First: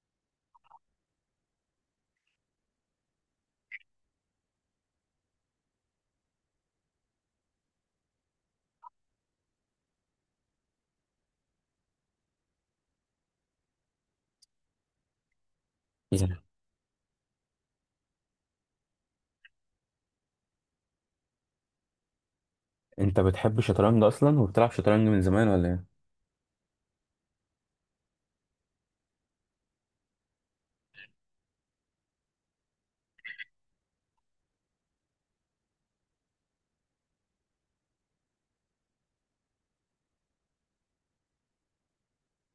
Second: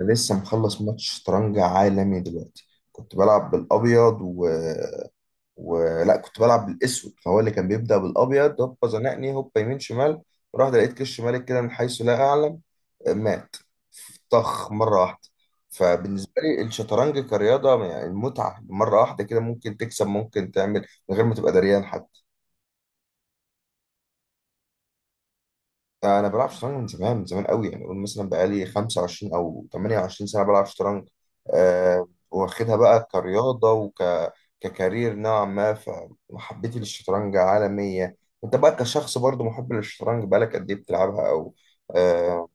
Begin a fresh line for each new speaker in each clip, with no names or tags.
أنا لسه مخلص ماتش شطرنج عالمي دلوقتي. كنت بلعب بالابيض ولا كنت بلعب بالاسود، فهو اللي كان بيبدأ بالابيض. هوبا زنقني، هوبا يمين شمال، ورحت لقيت كش مالك كده من حيث لا اعلم. مات، طخ مرة واحدة. فبالنسبة
يعني
لي الشطرنج كرياضة، يعني المتعة مرة واحدة كده، ممكن تكسب ممكن تعمل من غير ما تبقى دريان حتى.
انت بتحب الشطرنج اصلا وبتلعب شطرنج من زمان ولا ايه؟
انا بلعب شطرنج من زمان، من زمان قوي، يعني اقول مثلا بقالي 25 او 28 سنه بلعب شطرنج. أه، واخدها بقى كرياضه ككارير نوعا ما، فمحبتي للشطرنج عالميه. انت بقى كشخص برضو محب للشطرنج، بقالك قد ايه بتلعبها أه؟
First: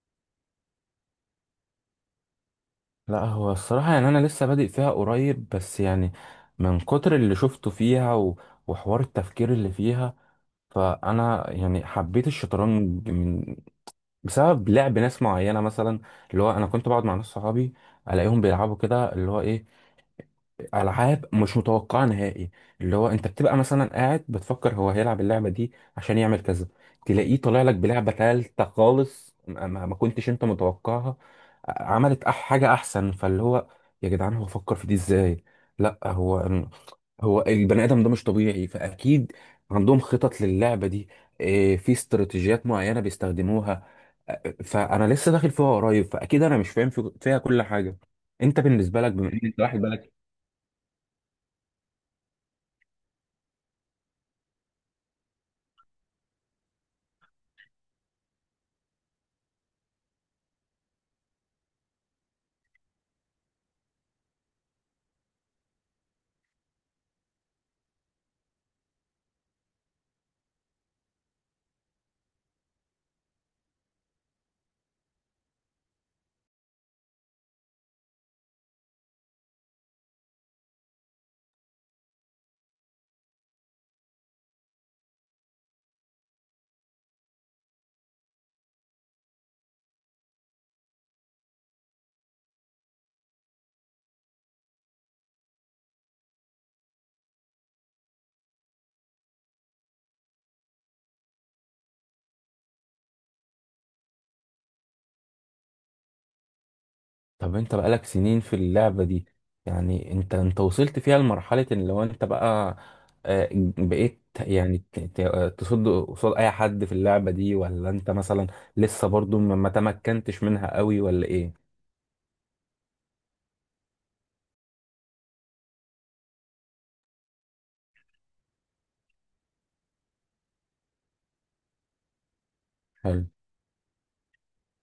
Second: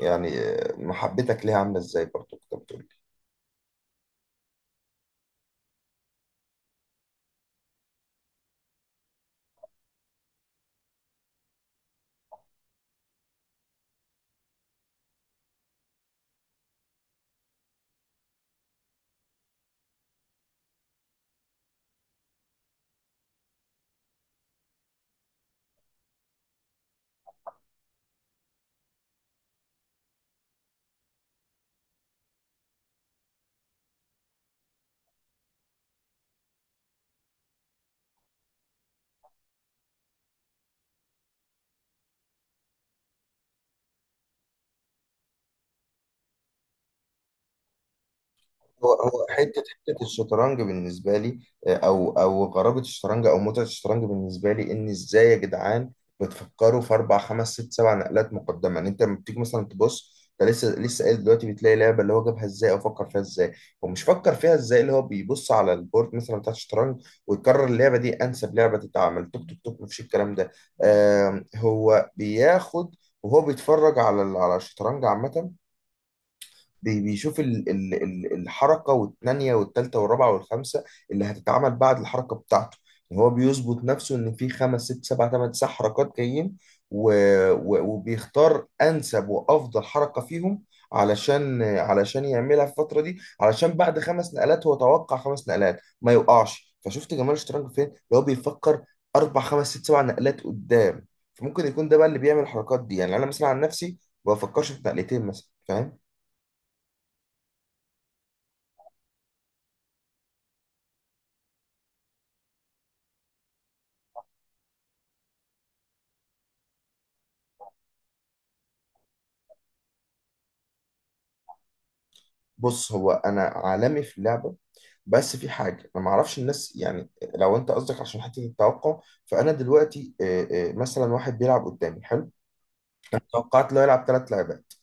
يعني محبتك ليها عامله ازاي؟ برضو كنت بتقول
لا هو الصراحه، يعني انا لسه بادئ فيها قريب، بس يعني من كتر اللي شفته فيها وحوار التفكير اللي فيها، فانا يعني حبيت الشطرنج من، بسبب لعب ناس معينه مثلا. اللي هو انا كنت بقعد مع ناس صحابي، الاقيهم بيلعبوا كده. اللي هو ايه، العاب مش متوقعه نهائي. اللي هو انت بتبقى مثلا قاعد بتفكر هو هيلعب اللعبه دي عشان يعمل كذا، تلاقيه طالع لك بلعبه ثالثه خالص ما كنتش انت متوقعها. عملت حاجه احسن، فاللي هو يا جدعان هو فكر في دي ازاي؟ لا، هو البني ادم ده مش طبيعي، فاكيد عندهم خطط للعبه دي. إيه، في استراتيجيات معينه بيستخدموها. فانا لسه داخل فيها قريب، فاكيد انا مش فاهم فيها كل حاجه. انت
هو
بالنسبه لك
هو
بما ان انت
حته
واحد
حته
بالك.
الشطرنج بالنسبه لي. او غرابه الشطرنج او متعه الشطرنج بالنسبه لي ان ازاي يا جدعان بتفكروا في اربع خمس ست سبع نقلات مقدمه؟ يعني انت لما بتيجي مثلا تبص، انت لسه قايل دلوقتي، بتلاقي لعبه اللي هو جابها ازاي او فكر فيها ازاي. هو مش فكر فيها ازاي، اللي هو بيبص على البورد مثلا بتاع الشطرنج ويقرر اللعبه دي انسب لعبه تتعمل، توك توك توك. مفيش الكلام ده. هو بياخد وهو بيتفرج على الشطرنج عامه، بيشوف الحركة والثانية والثالثة والرابعة والخامسة اللي هتتعمل بعد الحركة بتاعته. يعني هو بيظبط نفسه إن في خمس ست سبع تمن تسع حركات جايين، و- و- وبيختار أنسب وأفضل حركة فيهم علشان علشان يعملها في الفترة دي، علشان بعد خمس نقلات هو توقع خمس نقلات ما يوقعش. فشفت جمال الشطرنج فين؟ اللي هو بيفكر أربع خمس ست سبع نقلات قدام. فممكن يكون ده بقى اللي بيعمل الحركات دي. يعني أنا مثلا عن نفسي ما بفكرش في نقلتين مثلا، فاهم؟
طب انت بقالك سنين في اللعبة دي، يعني انت وصلت فيها لمرحلة ان لو انت بقى، آه، بقيت يعني تصد قصاد اي حد في اللعبة دي، ولا انت مثلا لسه برضو ما تمكنتش منها قوي ولا ايه؟
بص، هو انا عالمي في اللعبه، بس في حاجه انا ما اعرفش الناس. يعني لو انت قصدك عشان حته التوقع، فانا دلوقتي مثلا واحد بيلعب قدامي حلو،
حلو.
توقعت له يلعب ثلاث لعبات،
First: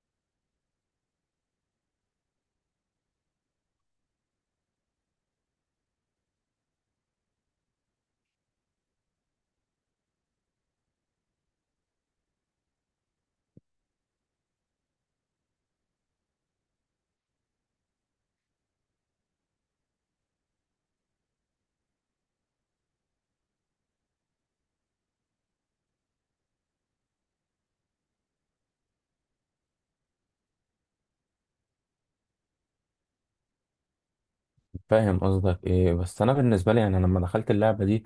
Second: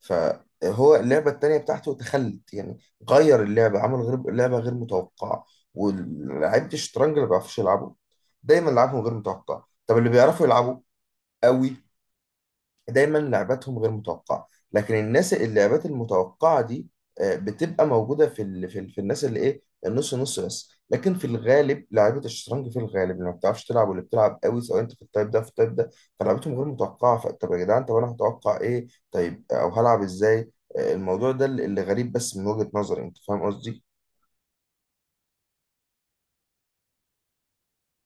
فهو اللعبه الثانيه بتاعته تخلت يعني، غير اللعبه، عمل غير لعبه، غير متوقعه. ولعيبه الشطرنج اللي ما بيعرفوش يلعبوا دايما لعبهم غير متوقع. طب اللي بيعرفوا يلعبوا قوي دايما لعباتهم غير متوقعه. لكن الناس اللعبات المتوقعه دي بتبقى موجوده في الناس اللي ايه النص نص بس. لكن في الغالب لعيبه الشطرنج في الغالب اللي ما بتعرفش تلعب واللي بتلعب قوي، سواء انت في التايب ده في التايب ده، فلعبتهم غير متوقعه. فطب يا جدعان طب انا هتوقع ايه؟ طيب او هلعب ازاي؟ الموضوع ده اللي غريب، بس من وجهه نظري. انت فاهم قصدي؟
فاهم قصدك، ايه بس انا بالنسبة لي يعني أنا لما دخلت اللعبة دي،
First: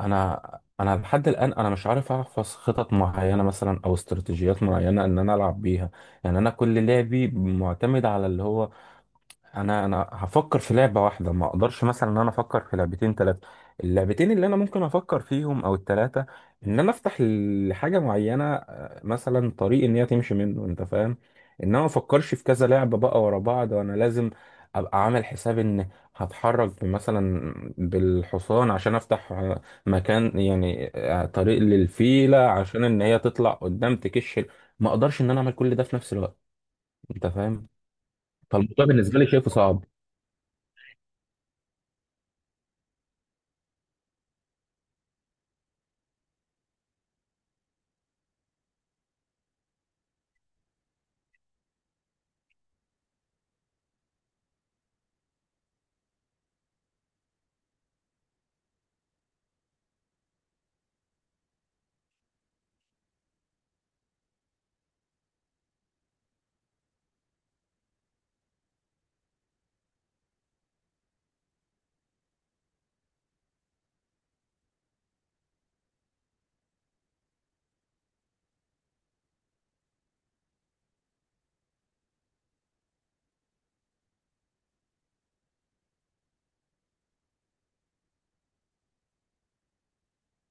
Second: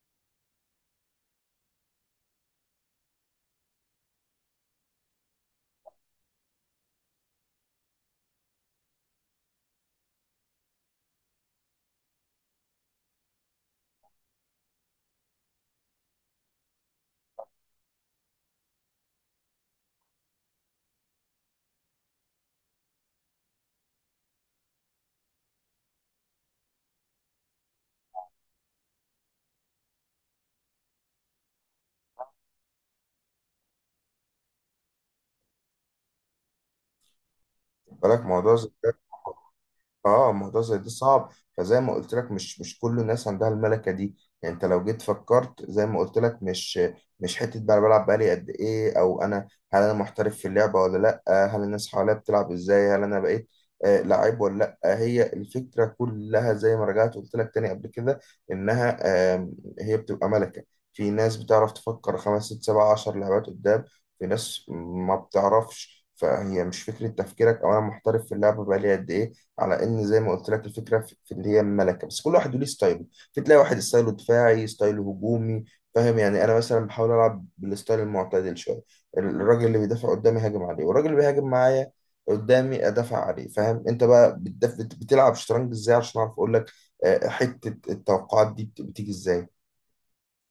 انا لحد الان انا مش عارف احفظ خطط معينة مثلا او استراتيجيات معينة ان انا العب بيها. يعني انا كل لعبي معتمد على اللي هو، انا هفكر في لعبه واحده. ما اقدرش مثلا ان انا افكر في لعبتين ثلاثه، اللعبتين اللي انا ممكن افكر فيهم او الثلاثه، ان انا افتح لحاجه معينه، آه، مثلا طريق ان هي تمشي منه، انت فاهم. ان انا ما افكرش في كذا لعبه بقى ورا بعض، وانا لازم ابقى عامل حساب ان هتحرك مثلا بالحصان عشان افتح، آه، مكان، يعني آه، طريق للفيله عشان ان هي تطلع قدام تكش. ما اقدرش ان انا اعمل كل ده في نفس الوقت، انت فاهم.
بالك موضوع زي
فالموضوع بالنسبه لي شايفه صعب.
اه، موضوع زي ده صعب. فزي ما قلت لك، مش كل الناس عندها الملكه دي. يعني انت لو جيت فكرت زي ما قلت لك، مش حته بقى أنا بلعب بقالي قد ايه، او انا هل انا محترف في اللعبه ولا لا، هل الناس حواليا بتلعب ازاي، هل انا بقيت آه لعيب ولا. لا، هي الفكره كلها زي ما رجعت قلت لك تاني قبل كده، انها آه، هي بتبقى ملكه. في ناس بتعرف تفكر خمس ست سبع عشر لعبات قدام، في ناس ما بتعرفش. فهي مش فكرة تفكيرك أو أنا محترف في اللعبة بقالي قد إيه، على إن زي ما قلت لك الفكرة في اللي هي الملكة. بس كل واحد وليه ستايله. في تلاقي واحد ستايله دفاعي، ستايله هجومي. فاهم يعني؟ أنا مثلا بحاول ألعب بالستايل المعتدل شوية. الراجل اللي بيدافع قدامي هاجم عليه، والراجل اللي بيهاجم معايا قدامي أدافع عليه، فاهم؟ أنت بقى بتلعب شطرنج إزاي عشان أعرف أقول لك؟ حتة التوقعات دي بتيجي إزاي؟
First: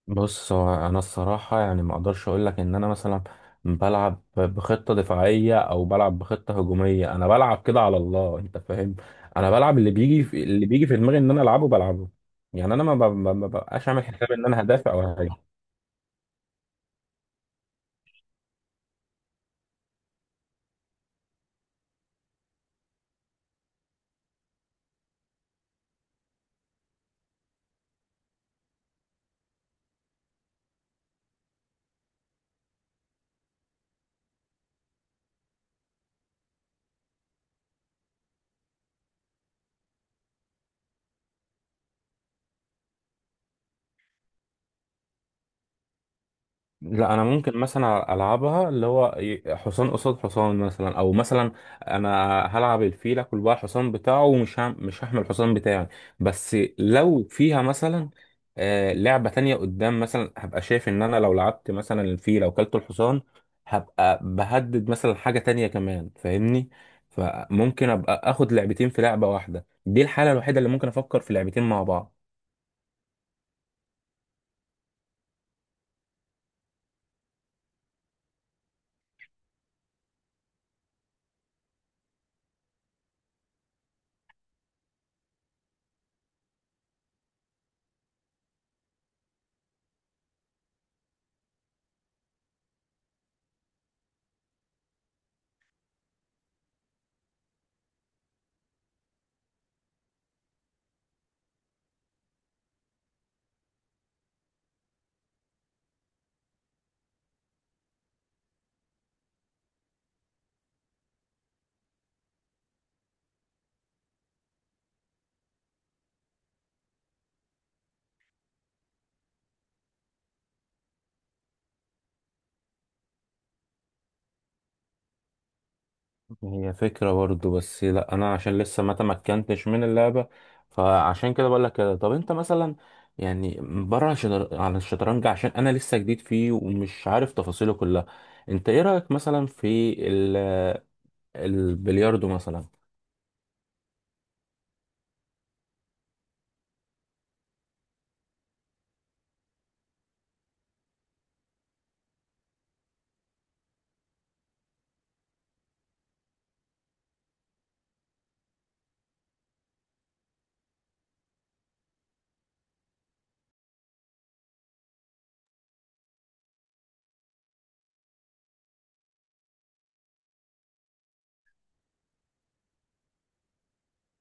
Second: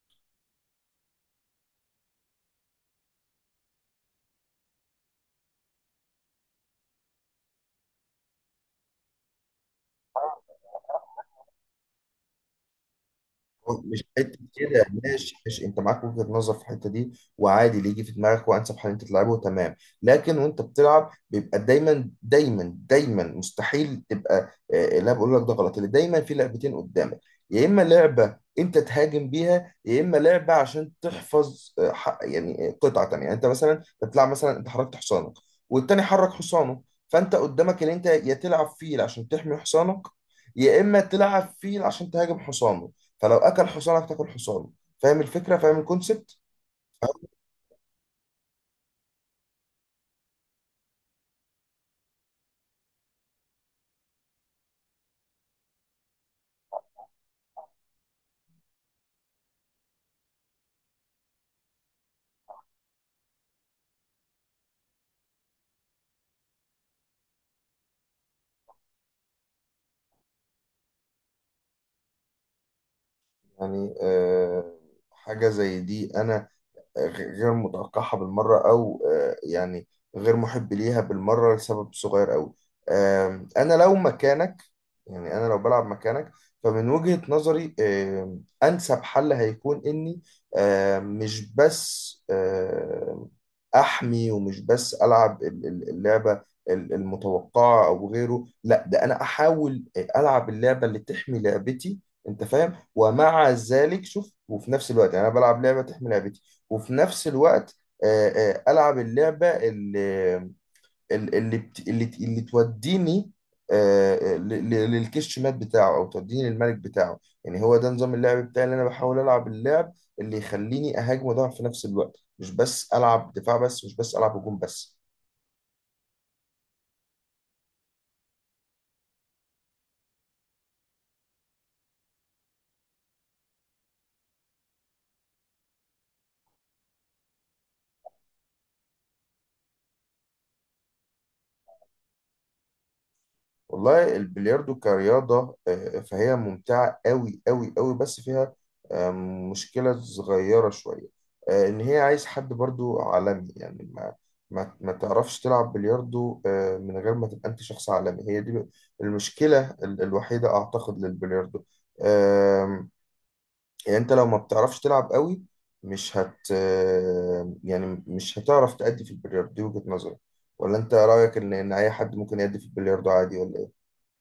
بص، هو انا الصراحه يعني ما اقدرش اقول لك ان انا مثلا بلعب بخطه دفاعيه او بلعب بخطه هجوميه. انا بلعب كده على الله، انت فاهم. انا بلعب اللي بيجي اللي بيجي في دماغي، ان انا العبه بلعبه. يعني انا ما ب- ما- ما ببقاش
مش
عامل حساب
حته
ان انا
كده،
هدافع او
ماشي
هاجم.
ماشي، انت معاك وجهه نظر في الحته دي، وعادي اللي يجي في دماغك وانسب حل انت تلعبه، تمام. لكن وانت بتلعب بيبقى دايما مستحيل تبقى، لا بقول لك ده غلط، اللي دايما في لعبتين قدامك، يا اما لعبه انت تهاجم بيها، يا اما لعبه عشان تحفظ قطعه تانيه. يعني انت مثلا بتلعب، مثلا انت حركت حصانك والتاني حرك حصانه، فانت قدامك اللي انت يا تلعب فيل عشان تحمي حصانك، يا اما تلعب فيل عشان تهاجم حصانه، فلو اكل حصانك تاكل حصانه. فاهم الفكره؟ فاهم الكونسبت؟
لا، انا ممكن مثلا العبها اللي هو حصان قصاد حصان مثلا، او مثلا انا هلعب الفيل، اكل بقى الحصان بتاعه، ومش مش هحمل الحصان بتاعي. بس لو فيها مثلا، آه، لعبة تانية قدام مثلا، هبقى شايف ان انا لو لعبت مثلا الفيل او كلت الحصان هبقى بهدد مثلا حاجة تانية كمان، فاهمني. فممكن ابقى اخد لعبتين في لعبة واحدة، دي الحالة الوحيدة اللي ممكن افكر في لعبتين مع بعض.
يعني حاجه زي دي انا غير متوقعها بالمرة، أو يعني غير محب ليها بالمرة لسبب صغير أوي. أنا لو مكانك، يعني أنا لو بلعب مكانك، فمن وجهة نظري أنسب حل هيكون إني آم، مش بس آم، أحمي، ومش بس ألعب اللعبة المتوقعة أو غيره، لا ده أنا أحاول ألعب اللعبة اللي تحمي لعبتي، أنت فاهم؟ ومع ذلك شوف، وفي نفس الوقت، يعني انا بلعب لعبه تحمي لعبتي، وفي نفس الوقت العب اللعبه اللي توديني للكش مات بتاعه او توديني للملك بتاعه. يعني هو ده نظام اللعب بتاعي، اللي انا بحاول العب اللعب اللي يخليني اهاجم وادافع في نفس الوقت، مش بس العب دفاع بس، مش بس العب هجوم بس.
هي فكرة برضو، بس لا انا عشان لسه ما تمكنتش من اللعبة، فعشان كده بقول لك كده. طب انت مثلا، يعني بره عن الشطرنج، عشان انا لسه جديد فيه ومش عارف تفاصيله كلها، انت ايه رأيك مثلا في البلياردو مثلا؟
والله البلياردو كرياضة فهي ممتعة أوي، بس فيها آه، مشكلة صغيرة شوية، إن هي عايز حد برضو عالمي. يعني ما تعرفش تلعب بلياردو من غير ما تبقى أنت شخص عالمي. هي دي المشكلة الوحيدة أعتقد للبلياردو. آم، يعني أنت لو ما بتعرفش تلعب أوي، مش هت آه، يعني مش هتعرف تأدي في البلياردو، دي وجهة نظري. ولا أنت رأيك إن إن أي حد ممكن يأدي في البلياردو عادي ولا؟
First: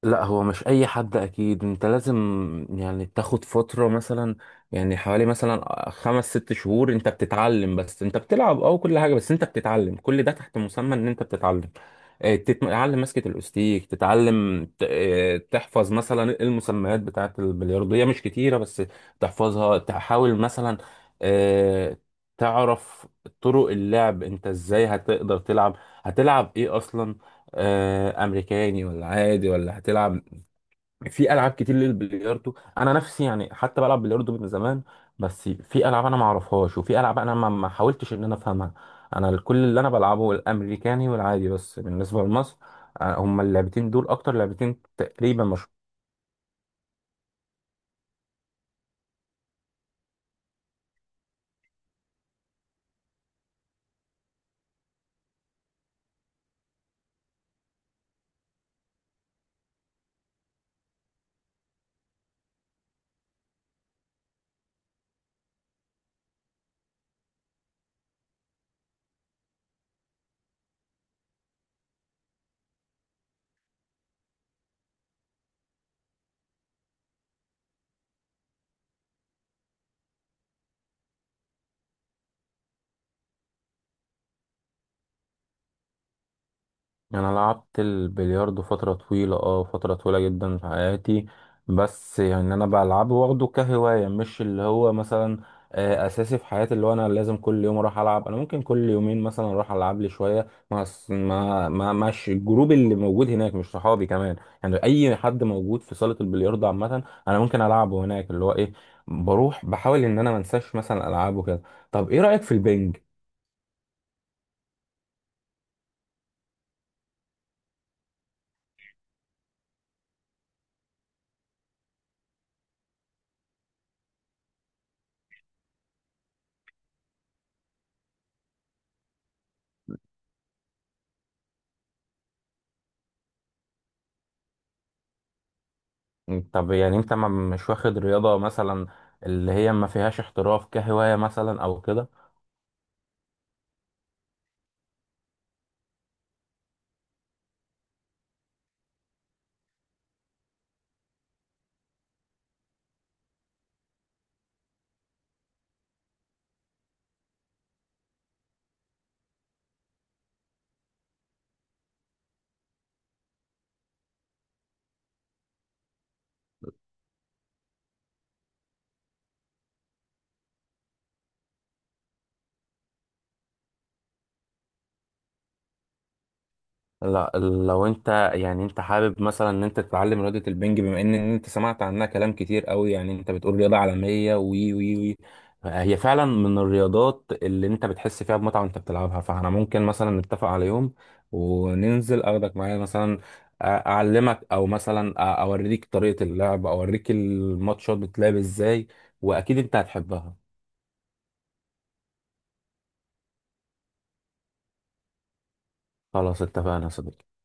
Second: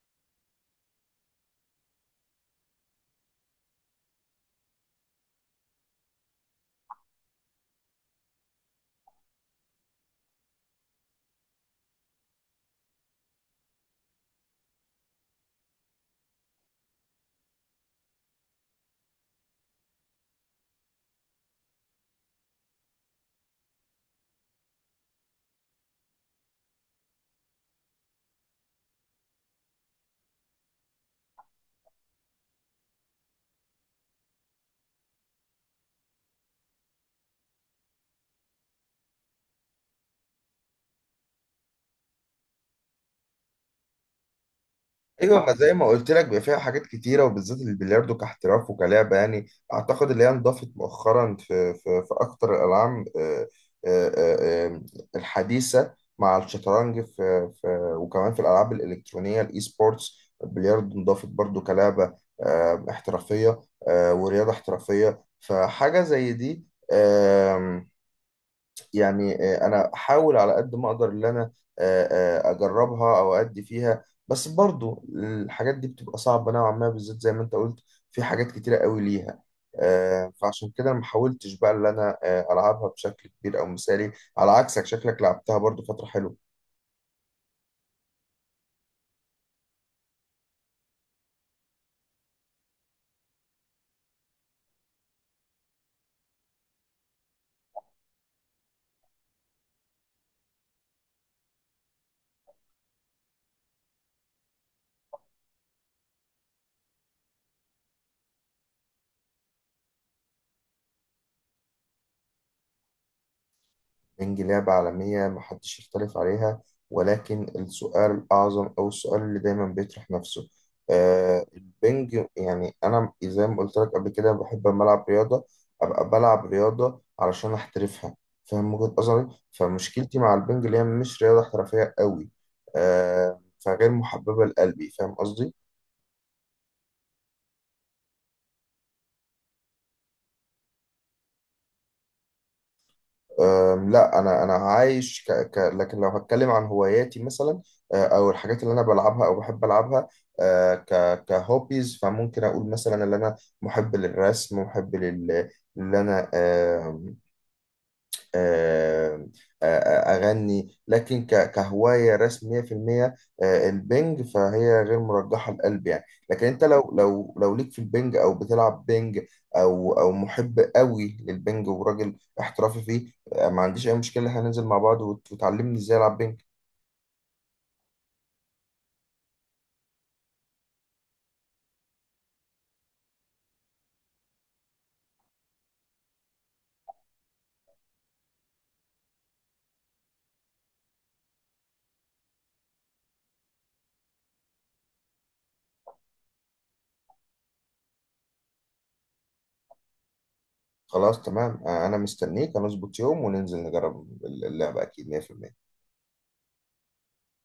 لا هو مش اي حد، اكيد انت لازم يعني تاخد فترة مثلا، يعني حوالي مثلا خمس ست شهور انت بتتعلم. بس انت بتلعب او كل حاجة، بس انت بتتعلم كل ده تحت مسمى ان انت بتتعلم. آه، تتعلم مسكة الاوستيك، تتعلم آه، تحفظ مثلا المسميات بتاعة البلياردو، هي مش كتيرة بس تحفظها، تحاول مثلا آه، تعرف طرق اللعب، انت ازاي هتقدر تلعب، هتلعب ايه اصلا، آه، امريكاني ولا عادي ولا هتلعب. في العاب كتير للبلياردو، انا نفسي يعني حتى بلعب بلياردو من زمان، بس في العاب انا ما اعرفهاش، وفي العاب انا ما حاولتش ان انا افهمها. انا كل اللي انا بلعبه الامريكاني والعادي، بس بالنسبه لمصر آه، هما اللعبتين دول اكتر لعبتين تقريبا.
ايوه، ما زي ما قلت لك بيبقى فيها حاجات كتيره، وبالذات البلياردو كاحتراف وكلعبه. يعني اعتقد اللي هي انضافت مؤخرا في في اكتر الالعاب آه، آه، آه، الحديثه مع الشطرنج في، وكمان في الالعاب الالكترونيه الاي سبورتس البلياردو انضافت برضو كلعبه احترافيه ورياضه احترافيه. فحاجه زي دي، يعني انا احاول على قد ما اقدر ان انا آه، اجربها او ادي فيها. بس برضو الحاجات دي بتبقى صعبة نوعا ما، بالذات زي ما انت قلت في حاجات كتيرة قوي ليها، فعشان كده أنا ما حاولتش بقى ان انا العبها بشكل كبير او مثالي، على عكسك شكلك لعبتها برضو فترة حلوة.
انا لعبت البلياردو فتره طويله، اه فتره طويله جدا في حياتي. بس يعني انا بلعبه واخده كهوايه، مش اللي هو مثلا آه، اساسي في حياتي اللي هو انا لازم كل يوم اروح العب. انا ممكن كل يومين مثلا اروح العب لي شويه مع الجروب اللي موجود هناك، مش صحابي كمان، يعني اي حد موجود في صاله البلياردو عامه انا ممكن العبه هناك. اللي هو ايه، بروح بحاول ان انا ما انساش مثلا العابه كده. طب ايه رايك في البنج؟
بنج لعبة عالمية محدش يختلف عليها، ولكن السؤال الأعظم أو السؤال اللي دايما بيطرح نفسه، آه، البنج، يعني أنا زي ما قلت لك قبل كده بحب لما ألعب رياضة أبقى بلعب رياضة علشان أحترفها، فاهم وجهة نظري؟ فمشكلتي مع البنج اللي هي مش رياضة احترافية قوي، آه، فغير محببة لقلبي، فاهم قصدي؟
طب يعني انت ما مش واخد رياضة مثلا اللي هي ما فيهاش احتراف كهواية مثلا او كده؟
لا، انا عايش لكن لو هتكلم عن هواياتي مثلا، او الحاجات اللي انا بلعبها او بحب العبها كهوبيز، فممكن اقول مثلا ان انا محب للرسم، محب لل اللي انا آه، آه، آه، آه، أغني، لكن كهواية رسم 100%. البنج فهي غير مرجحة لقلبي يعني، لكن أنت لو لو ليك في البنج أو بتلعب بنج أو محب قوي للبنج وراجل احترافي فيه، ما عنديش أي مشكلة، هننزل مع بعض وتعلمني إزاي ألعب بنج.
لا لو انت يعني انت حابب مثلا ان انت تتعلم رياضة البنج، بما ان ان انت سمعت عنها كلام كتير قوي، يعني انت بتقول رياضة عالمية وي وي وي، هي فعلا من الرياضات اللي انت بتحس فيها بمتعة وانت بتلعبها. فاحنا ممكن مثلا نتفق على يوم وننزل، اخدك معايا مثلا، اعلمك او مثلا اوريك طريقة اللعب، اوريك الماتشات بتلعب ازاي، واكيد انت هتحبها.
خلاص تمام، أنا مستنيك، هنظبط يوم وننزل نجرب اللعبة أكيد 100%.
خلاص اتفقنا يا صديقي.